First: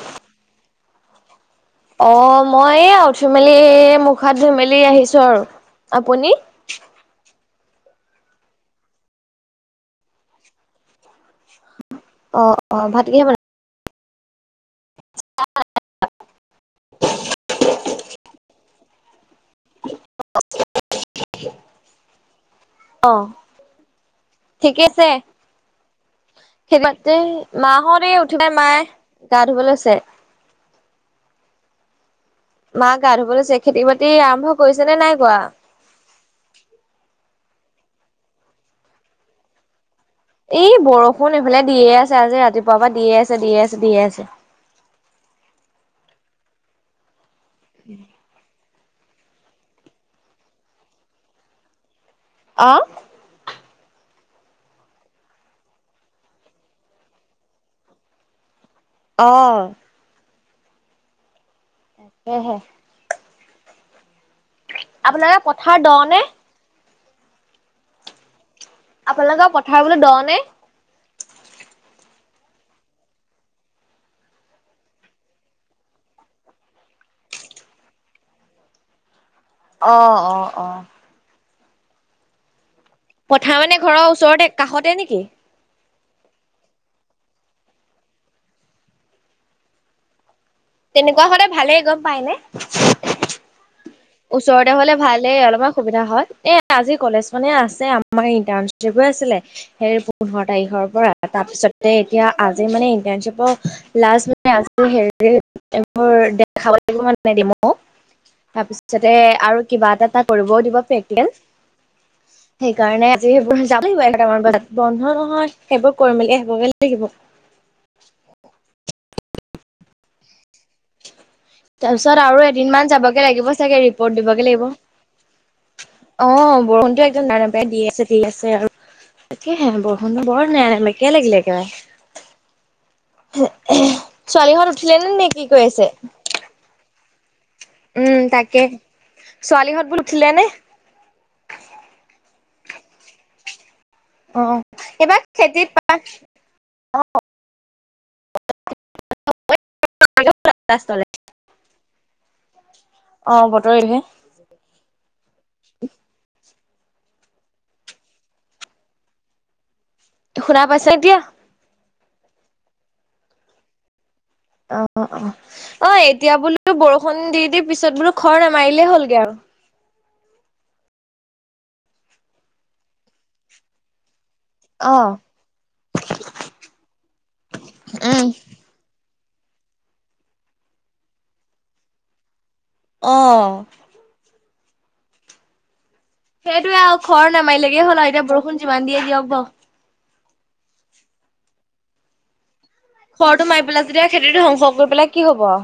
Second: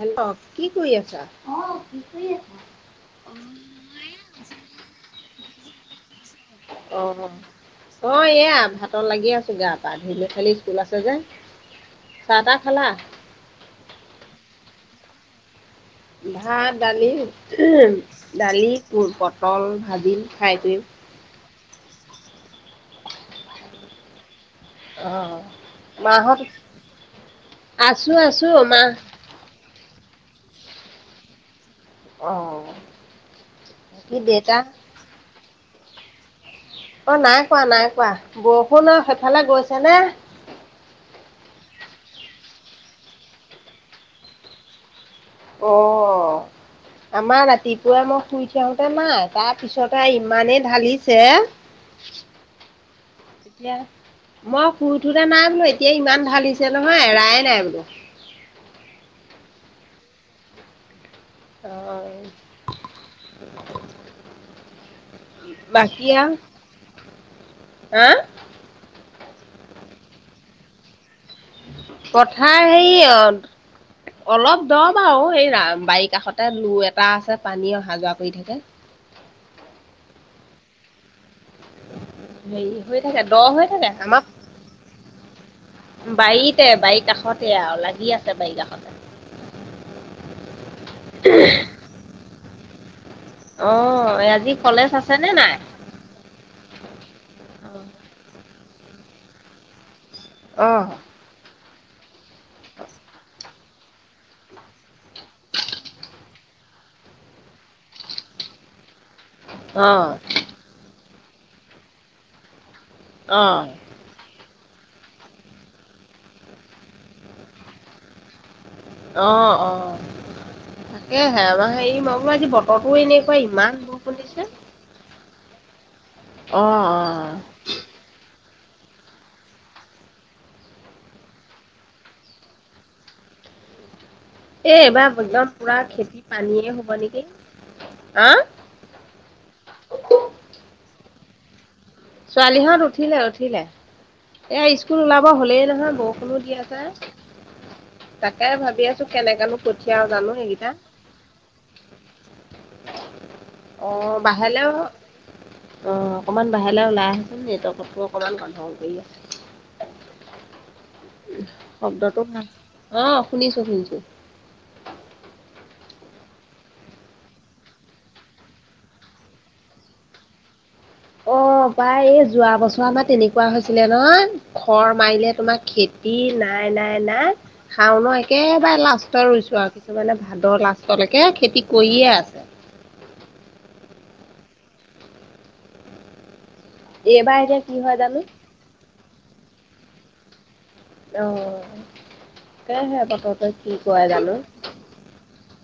Hello কি কৰি আছা? অ', কি কৰি আছা? মই এয়া উঠি মেলি মুখ হাত মেলি আহিছো আৰু আপুনি? অ'। অ, এয়া ভাতত লাগি আছো গা-পা ধুই কালি স্কুল আছে যে। অ চাহ-তাহ অ খালা? ভাত কিহে বনাই ভাত, দালি, দালি পত কল ভাজিম ফ্ৰাই কৰিম। অ', ঠিকেছে। অঁ মাহঁত মাহতে, আছো এই আছো মায়ে মা গা ধুব লৈছে। অঁ মা গা ধুব লৈছে। খেতি-বাতি বাকী আৰম্ভ দেউতা কৰিছে নে নাই কৰা? অ' নাই কৰা, নাই কৰা, বৰষুণ আৰু সেইফালে গৈছে নে? [unintelligible] অ', আমাৰ ৰাতিপুৱাই মই শুই। যাতে নাই তাৰ পিছতে ইমানেই ঢালিছে। অ'। এতিয়া, মই শুই উঠোতে নাই বুলু এতিয়া ইমান ঢালিছে নহয় এৰায়ে নাই বুলু। [inaudible] অ'। এ হে। আপোনালোকে পথাৰ দ বাকি নে আৰু হা? আপোনালোকৰ পথাৰ বুলু দ' নে? পথাৰ সেই অ অলপ দ' বাৰু, এই বাৰি কাষতে লু এটা আছে পানী অহা-যোৱা কৰি থাকে। অ', অ', অ'। হেৰি হৈ থাকে, দ' পথাৰ হৈ মানে থাকে। ঘৰৰ আমাক ওচৰতে কাষতে নেকি বাৰীতে, বাৰী কাষতে আৰু লাগি আছে বাৰী কাষতে। তেনেকুৱা হলে ভালে, গম পায়নে? অ' আজি ওচৰতে কলেজ হলে আছেনে ভালে নাই? অলপমান সুবিধা হয়। এ আজি কলেজ মানে আছে। আমাৰ ইণ্টাৰ্নশ্বিপ হৈ আছিলে। সেই পোন্ধৰ অ' তাৰিখৰ পৰা। তাৰপিছত এতিয়া আজি মানে ইণ্টাৰ্নশ্বিপৰ লাষ্ট মানে, আ হেৰি এইবোৰ দেখাব লাগিব মানে দিমো। তাৰপিছত আৰু কিবা এটা অ' এটা কৰিবও দিব পেকেজ। সেইকাৰণে আজি অ' সেইবোৰ যাবো অ' লাগিব এঘাৰোটা মান বজাত। বন্ধ নহয়, সেইবোৰ কৰি মেলি আহিব গৈ লাগিব। অ', অ'। তাকে হে, হেৰি মই তাৰপিছত বুলু আৰু আজি এদিনমান বতৰটোও যাবগে এনেকুৱা লাগিব চাগে ইমান ৰিপৰ্ট বৰষুন দিবগে দিছে। লাগিব [unintelligible] অ', বৰষুণটো একদম নেৰানেপেৰা দি আছে, দি আছে আৰু। তাকেহে বৰষুণটো বৰ নেৰা নেপেৰা‌ কে লাগিলে একেবাৰে। ছোৱালীহত এ উঠিলে এইবাৰ নে নে, কি একদম কৰি পুৰা আছে? খেতি পানীয়ে হ'ব নেকি উম হা তাকে। ছোৱালী ঘৰত বুলো উঠিলে নে? ছোৱালীহঁত উঠিলে-উঠিলে অ এ স্কুল এইবাৰ ওলাব হ'লেই খেতিত নহয়, বৰষুণো দি আছে। তাকে ভাবি আছোঁ, কেনেকনো পঠিয়াও জানো সেইকেইটা, লাষ্টলে। অ বতৰ অ এইটোহে। বাহলেও, অ অকমান বাহিৰলৈ ওলাই আহাচোন নেটৱৰ্কটো অকমান গোন্ধগোল কৰি আছে। পাইছে এতিয়া? শব্দটো অ শুনিছোঁ-শুনিছোঁ। অ অ অ এতিয়া বোলো বৰষুণ দি-দি পিছত বোলো খৰ নামাৰিলে হ'লগে আৰু। অ পাই এই যোৱা বছৰ মান তেনেকুৱা হৈছিলে নহয়। খৰ অ। মাৰিলে তোমাৰ খেতি নাই-নাই-নাই খাওনো উম একেবাৰে লাষ্ট ৰুইছো আৰু কিছুমানে ভাদৰ লাষ্টলৈকে খেতি কৰিয়ে আছে। আহ। সেইটোৱে আৰু, খৰ এইবাৰ এতিয়া কি নামাৰিলেগে হয় হ'ল আৰু, জানো এতিয়া বৰষুণ যিমান দিয়ে দিয়ক বৰু। অ' তাকেহে খৰটো বতৰটো মাৰি কি পেলাই যেতিয়া কয় খেতিটো জানোঁ? ধ্বংস কৰি পেলাই কি হ'ব আও।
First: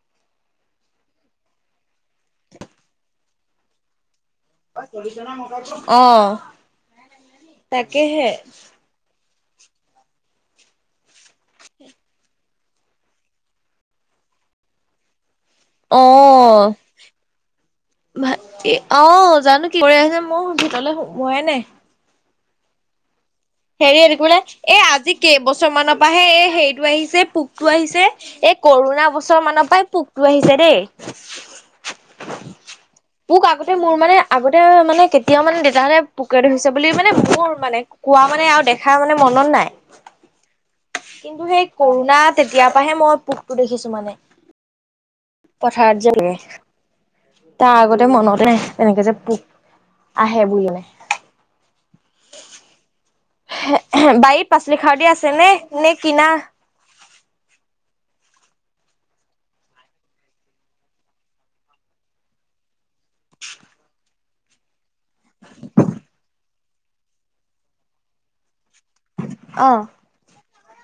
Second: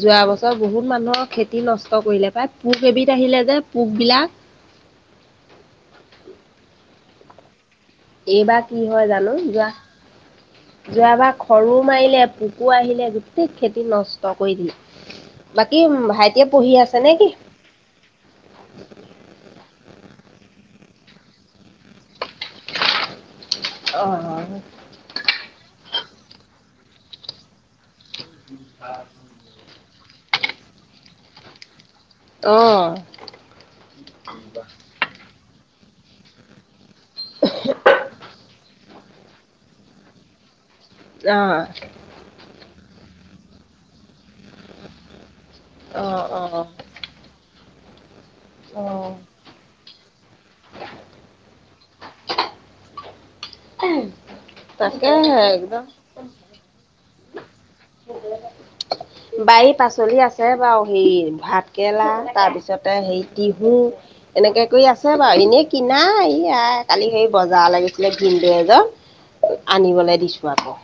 যোৱা বছৰ বহুত মানুহৰ খেতি নষ্ট কৰিলে প্ৰায় পোক এবিধ আহিলে যে পোক বিলাক আহ এইবাৰ কি হয় জানো। যোৱা যোৱাবাৰ খৰো মাৰিলে, পোকো আহিলে, গোটেই খেতি নষ্ট কৰি দিয়ে। [inaudible] [unintelligible] অ ভ আহ, জানো কি কৰি আ মোৰ ভিতৰলৈ সোমোৱাই নাই। হেৰি, অ', অ', এ আজি কেইবছৰ মানৰ পৰাহে এই হেৰিটো আহিছে পোক টো আহিছে। এই কৰোণা বছৰ মানৰ পৰাই পোকটো আহিছে দেই। অ', মোক আগতে মোৰ মানে আগতে মানে কেতিয়াও মানে দেউতাহঁতে পোকে ধৰিছে বুলি মানে মোৰ মানে কোৱা মানে আৰু দেখা মানে মনত নাই। কিন্তু সেই কৰোণা তেতিয়াৰ পৰাহে মই পোকটো দেখিছো মানে। পথাৰত যে অ', ৰোৱে, অ', তাৰ আগতে মানতে এনেকে যে অ', পোক আহে বুুলি বাৰীত পাচলি খাৰদি আছে তাকেহে নে একদম নে কিনা? বাৰী পাচলি আছে বাৰু, হেৰি ভাত কেৰেলা তাৰপিছতে টিহু এনেকে কৰি আছে বাৰু, এনেই কিনা। ই আই কালি হেৰি বজাৰলৈ গৈছিলে ভিনদো এজন অ আনিবলৈ দিছো আকৌ।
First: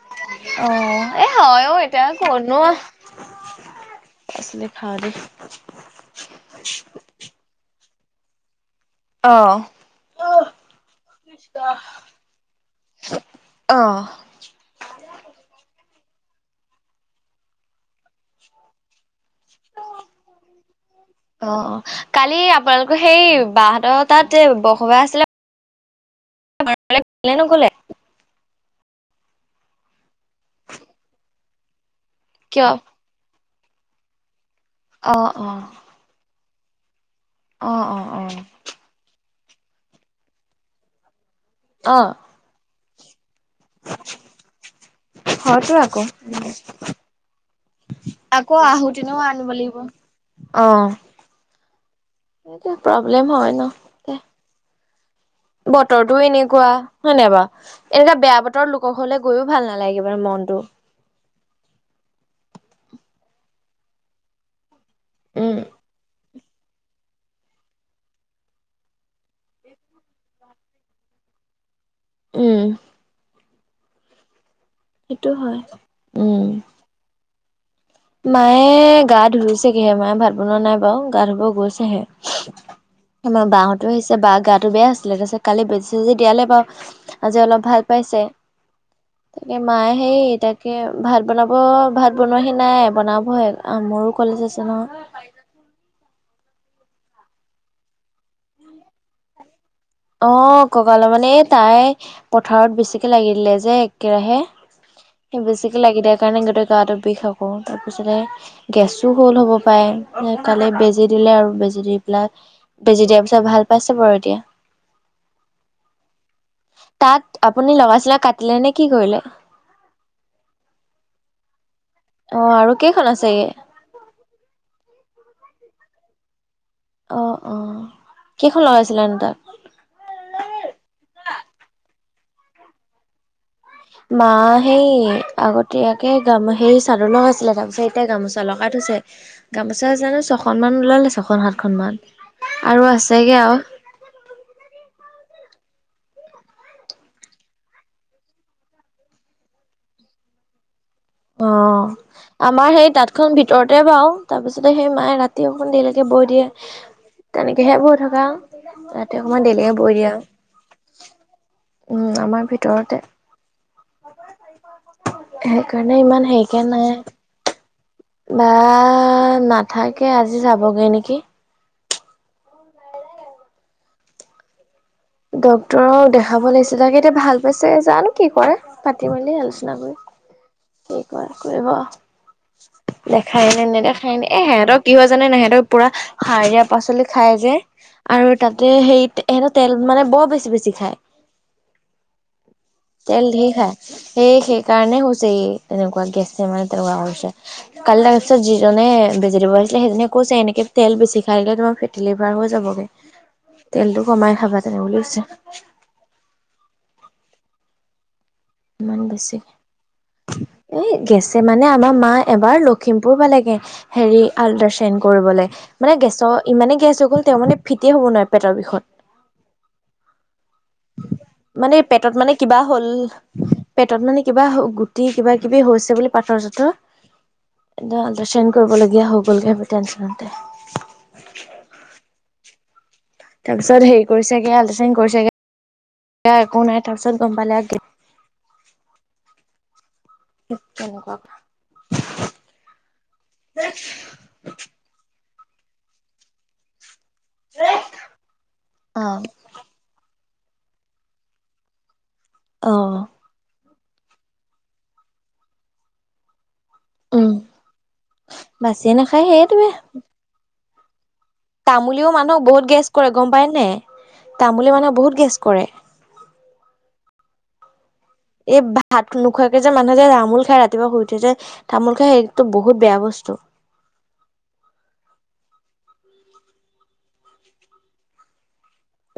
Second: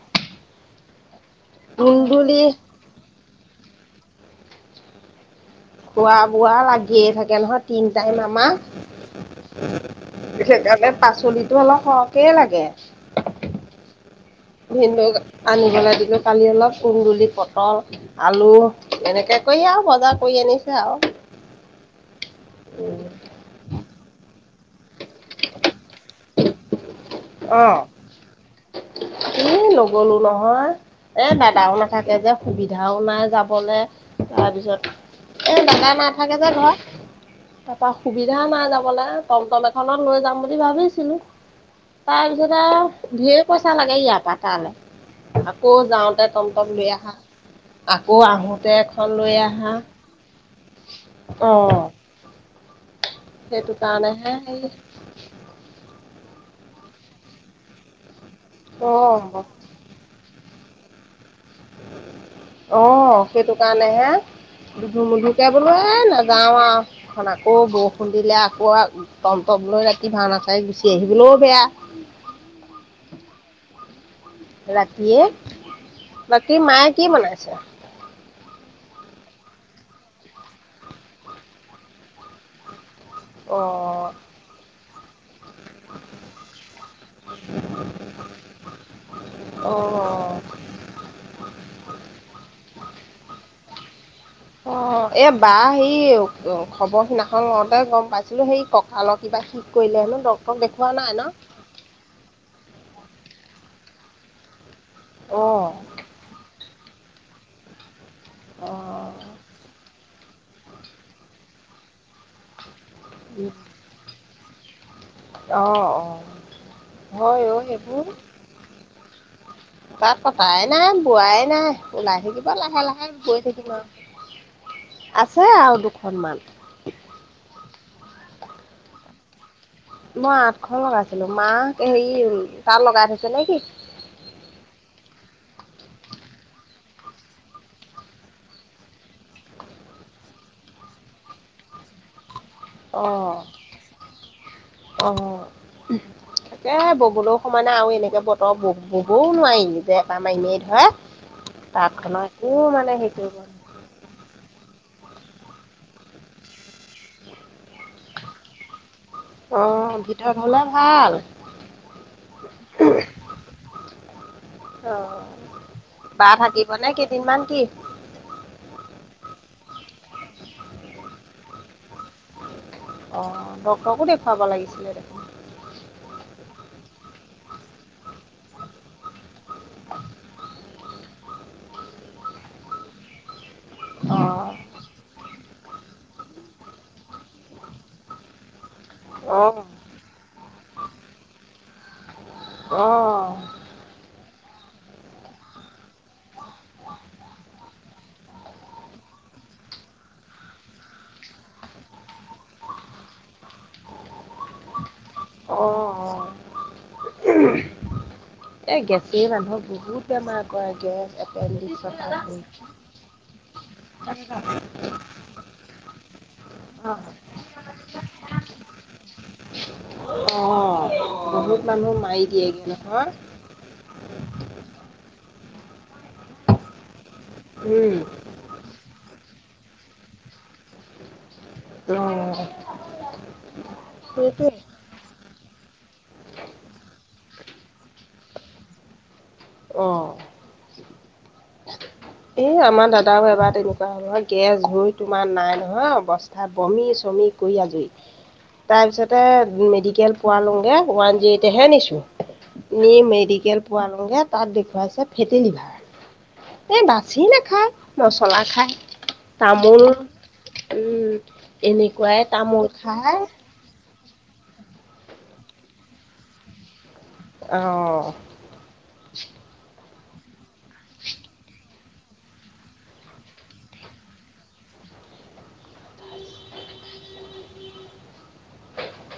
অ' এ হয় ও এতিয়া তুলতুলি কতনো পাচলি খাৰদি খোৱা বোৱা লাগিয়ে থাকে নহয় তিন টাইম আমাৰ। অ পিছে সেইকাৰণে পাচলিটো অলপ সৰহকে লাগে। অঁ ভিন্দৌক আনিবলৈ দিবি। কালি অলপ কুন্দুলি, পটল, আলু, এনেকে কৰি আৰু বজাৰ কৰি আনিছে আৰু। অ অ কালি আপোনালোকৰ সেই বাহঁতৰ তাত যে বৰসবাস আছিলে [unintelligible] উ নগলো নহয় এ দাদাও নাথাকে যে কিয়? সুবিধাও নাই যাব লে তাৰপিছত অ অ এ দাদা নাথাকে যে ঘৰত। অ তাৰপা অ সুবিধা নাই যাবলৈ টম টম এখনত লৈ যাম বুলি ভাবিছিলোঁ। অ তাৰপিছতে আৰু ধেৰ পইচা লাগে ইয়াৰ পৰা তালৈ। আকৌ যাওঁতে টমটম লৈ আহাঁ। আকৌ আহোতে এখন আহোতেনেও লৈ আনিব আহা। লাগিব। অ' এটোয়া প্ৰব্লেম হয় ন। সেইটো দে কাৰণেহে হেৰি বতৰটোও এনেকুৱা হয়নে বাৰু? এনেকা বেয়া বতৰত লোকৰ ঘৰলে অ গৈয়ও ভাল নালাগে বাৰু মনতটো। অ' সেইটো কাৰণে হে বিধু মধুকে উম বোলো এ নাজ যাওঁ আহ এখন আকৌ বৰষুণ দিলে আকৌ টমটমলৈ ৰাতি ভাওনা চাই গুচি আহিবলৈও বেয়া। উম ৰাতিয়ে, সেইটো হয় উম। বাকী মায়ে কি বনাইছে? এ গা ধুইছে গিহে, মায়ে ভাত বনোৱা নাই বাৰু, গা ধুব গৈছেহে। আমাৰ বাহ'তো অ', আহিছে। বাৰ গাটো বেয়া আছিলে, তাৰপিছত কালি বেজি চেজি দিয়ালে বাৰু আজি অলপ ভাল পাইছে। তাকে মায়ে হে অ', তাকে ভাত বনাব ভাত বনোৱাহি নাই মোৰ [unintelligible] অ' এ বা হেৰি খবৰ সিনাখন লওঁতে গম পাইছিলো সেই কঁকালৰ কিবা শিক অ' ককাল মানে এই তাই পথাৰত বেছিকে লাগিলে যে একেৰাহে। সেই অ', বেছিকে লাগি দিয়াৰ কাৰণে গোটেই গাটো বিষ আকৌ। তাৰ পিছতে অ', গেছো হ'ল হ'ব পাৰে, কালি বেজি দিলে, আৰু বেজি দি পেলাই বেজি দিয়াৰ পিছত ভাল পাইছে বাৰু এতিয়া। অ' অ' তাত হয় অ', আপুনি লগাইচিলে কাটিলে নে কি কৰিলে? তাতঁ কতাই নাই, বোৱাই নাই ওলাই অ থাকিবা আৰু লাহে কেইখন লাহে, গৈ আছেগে? থাকিম আৰু আছে আৰু দুখনমান। অ' অ' কেইখন লগাইছিলনো তাঁত? মই আঠখন লগাইছিলো। মাক হেৰি তাঁত লগাই থৈছে নে কি? মা সেই আগতীয়াকে গাম সেই চাদৰ লগাইছিলে তাৰ পিছত এতিয়া গামোচা লগাই থৈ গামোচা জানো ছখন মান ওলালে ছখন সাতখনন মান। আৰু আছেগে আৰু। অঁ তাকে ববলৈও সময় নাই আৰু এনেকে বতৰ ববও নোৱাৰি যেৰেপা মাৰি মাৰি ধৰে। অ' তাঁতখনৰ একো আমাৰ সেই মানে হেৰি কৰিব তাঁতখন নোৱাৰি ভিতৰতে বাও। তাৰপিছতে সেই মায়ে ৰা তি অকন ধৰিকে বৈ দিয়ে। তেনেকে তিহে বৈ থকা আৰু ৰাতি অকমান দেইলেকে বৈ অ' দিয়ে আৰু। ভিতৰত হ'লে ভাল উম আমাৰ ভিতৰতে অ' সেইকাৰণে ইমান বা সেকে থাকিবনে নাই। কেইদিনমান কি বা নাথাকে আজি যাবগে নেকি। অ' ডক্তৰকো দেখুৱাব লাগিছিলে। দেখোন ডক্তৰক দেখাব লাগছিলে, আগতকে এতিয়া ভাল পাইছে জানো কি কৰে। পাতি মেলি জানো কি কৰে কৰিব। খাইনে নে নেদেখাইনে এ অ' সিহঁতৰ কি হয় জানে ন সিহ'তৰ পুৰা সাৰ দিয়া পাচলি খাই যে, আৰু তাত তে সেই সিহঁতে অ' তেল মানে বৰ বেছি বেছি খায়। অ' তেল অ' ঢেৰ খায়। সেই সেইকাৰণে হৈছে এইৰ। তেনেকুৱা গেছে মাৰি তেনেকুৱা হৈছে। কালি তাৰপিছত যিজনে বেজি দিবলে আহিছিলে সেইজনে কৈছে এনেকে তেল বেছি খাই দিলে তোমাৰ ফেটিলিভাৰ হৈ যাবগে। তেলতটো কমাই খাবা তেনে বুলি কৈছে। উম [unintelligible] এই ইমান গেছেই বেছি মানুহক বহুত বেমাৰ কৰে। এই গেছ গেছে এপেণ্ডিচ তাকে হেৰি আল্ট্ৰাচাউন কৰিবলে। মানে গেছৰ ইমানে গেছ অ' হৈ গ'ল তেওঁ মানে ফিট হ'ব নোৱাৰে। পেটৰ বিষত। অ', বহুত মানে মানুহ পেটত মাৰি মানে কিবা দিয়েগে হ'ল, নহয়। পেটত মানে কিবা গুটি কিবা কিবি হৈছে বুলি পাথৰ চাথৰ উম। একদম আল্ট্ৰাচাউণ্ড কৰিবলগীয়া হৈ গ'লগে। টনচনতে। উম [unintelligible] তাৰপিছত হেৰি কৰিছাগে আল্টাচাউণ্ড কৰিছেগে। তিয়া একো নাই তাৰপিছত গম্ পালে আগে। অ' তেনেকুৱা [unintelligible] তাৰো এবাৰ তেনেকুৱা নহয় গেছ হুই তোমাৰ নাই নহয় অৱস্থা, বমি বমি কৰি আজৰি। তাৰ অ পাছতে মেডিকেল পোৱালোংগে, ওৱান জি'ৰ এ'টহে নিছোঁ, অ নি মেডিকেল পোৱালোংগে তাত দেখুওৱাইছে ফেটেলিভাৰ। এই বাচি উম নাখায় মচলা খায়, বাচিয়ে নাখায় তামোল, উম তামলেও এনেকুৱাই মানুহক তামোল বহুত গেছ কৰে খায়, গম পায় নে, তামোলে মানুহক বহুত গেছ কৰে। অ' এই ভাত নোখোৱাকে যে মানুহ যে ৰামোল খাই ৰাতিপুৱা শুই উঠে যে তামোল খাই সেইতটো বহুত বেয়া বস্তু। [inaudible]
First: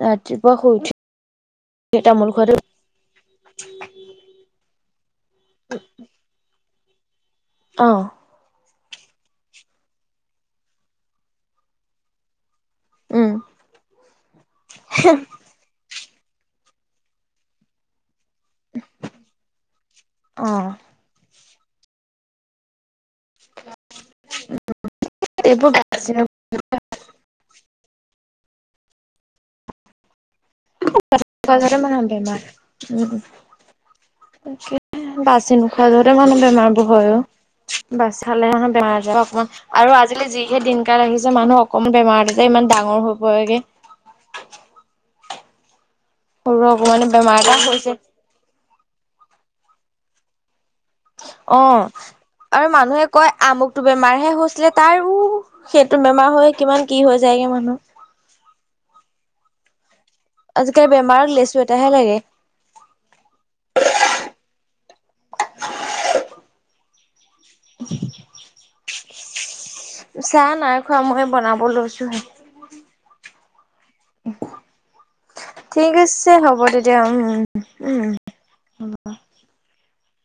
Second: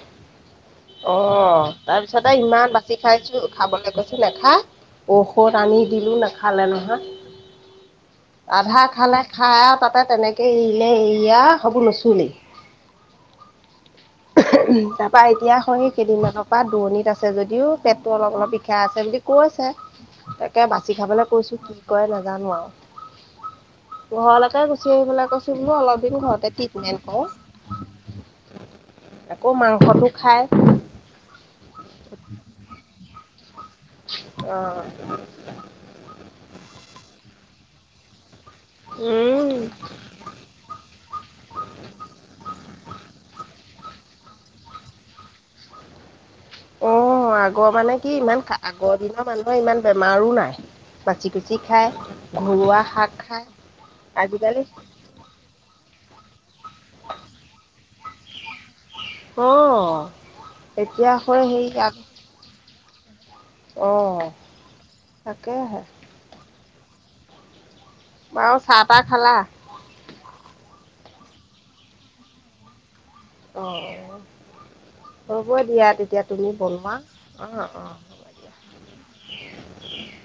ৰাতিপুৱা শুই উঠি অ' তামোল তাৰপিছতে খোৱাটো ইমান বাচি খাইছো খাবলৈ কৈছো নাখা। ঔষধ আনি দিলো নাখালে নহয়। অহ আধা খালে খাই আৰু তাতে তেনেকে এৰিলে এৰি আৰু হেই বোৰ নুচুলেই। উম তাৰপা এতিয়া সৈ কেইদিনাকৰ পৰা দূৰণিত আছে যদিও পেট এটিৱাও অলপ অলপ বিষাই আছে বুলি কৈছে। তাকে অ', বাচি খাবলৈ কৈছোঁ কি কৰে নাজানো আৰু। ঘৰলৈকে গুচি আহিবলৈ কৈছো এইবোৰ বোলো অলপ বাচি দিন ঘৰতে ট্ৰিটমেন্ট কৰ। আকৌ মাংসতটো খাই। নোখোৱা যহতে মানুহৰ বেমাৰ। উম। অ', বাচি নোখোৱা যহতে মানুহ বোৰ বেমাৰবোৰ হয়, বাচি খালে হে বেমাৰ আ অকণমান উম। আৰু আজিলি যিহে দিনকাল আহিছে। মানুহ অকণমান বেমাৰতে যে ইমান ডাঙৰ হৈ হয়েগে। সৰু অকমানি আহ বেমাৰ এটা আগৰ হৈছে। মানে কি ইমান আগৰ দিনৰ মানুহৰ ইমান বেমাৰো নাই। বাচি কুচি অ' খায় আৰু ঘৰুৱা মানুহে শাক কয় খায় আমুকটো বেমাৰহে আজিকালি হৈছিলে তাৰও সেইটো বেমাৰৰ বেমাৰহ হয় কিমান কি হৈ যায়গৈ মানুহ। অ' আজিকালি এতিয়া বেমাৰক হয় লেচু সেইৰি এটাহে লাগে। তাকেহে [inaudible] আৰু চাহ তাহ খালা। চাহ নাই খোৱা মই বনাব লৈছোহে। অঁ হ'ব [inaudible] দিয়া ঠিক তেতিয়া আছে তুমি হ'ব বনোৱা তেতিয়া উম, অঁ অঁ উম, হ'ব দিয়া উম। [inaudible]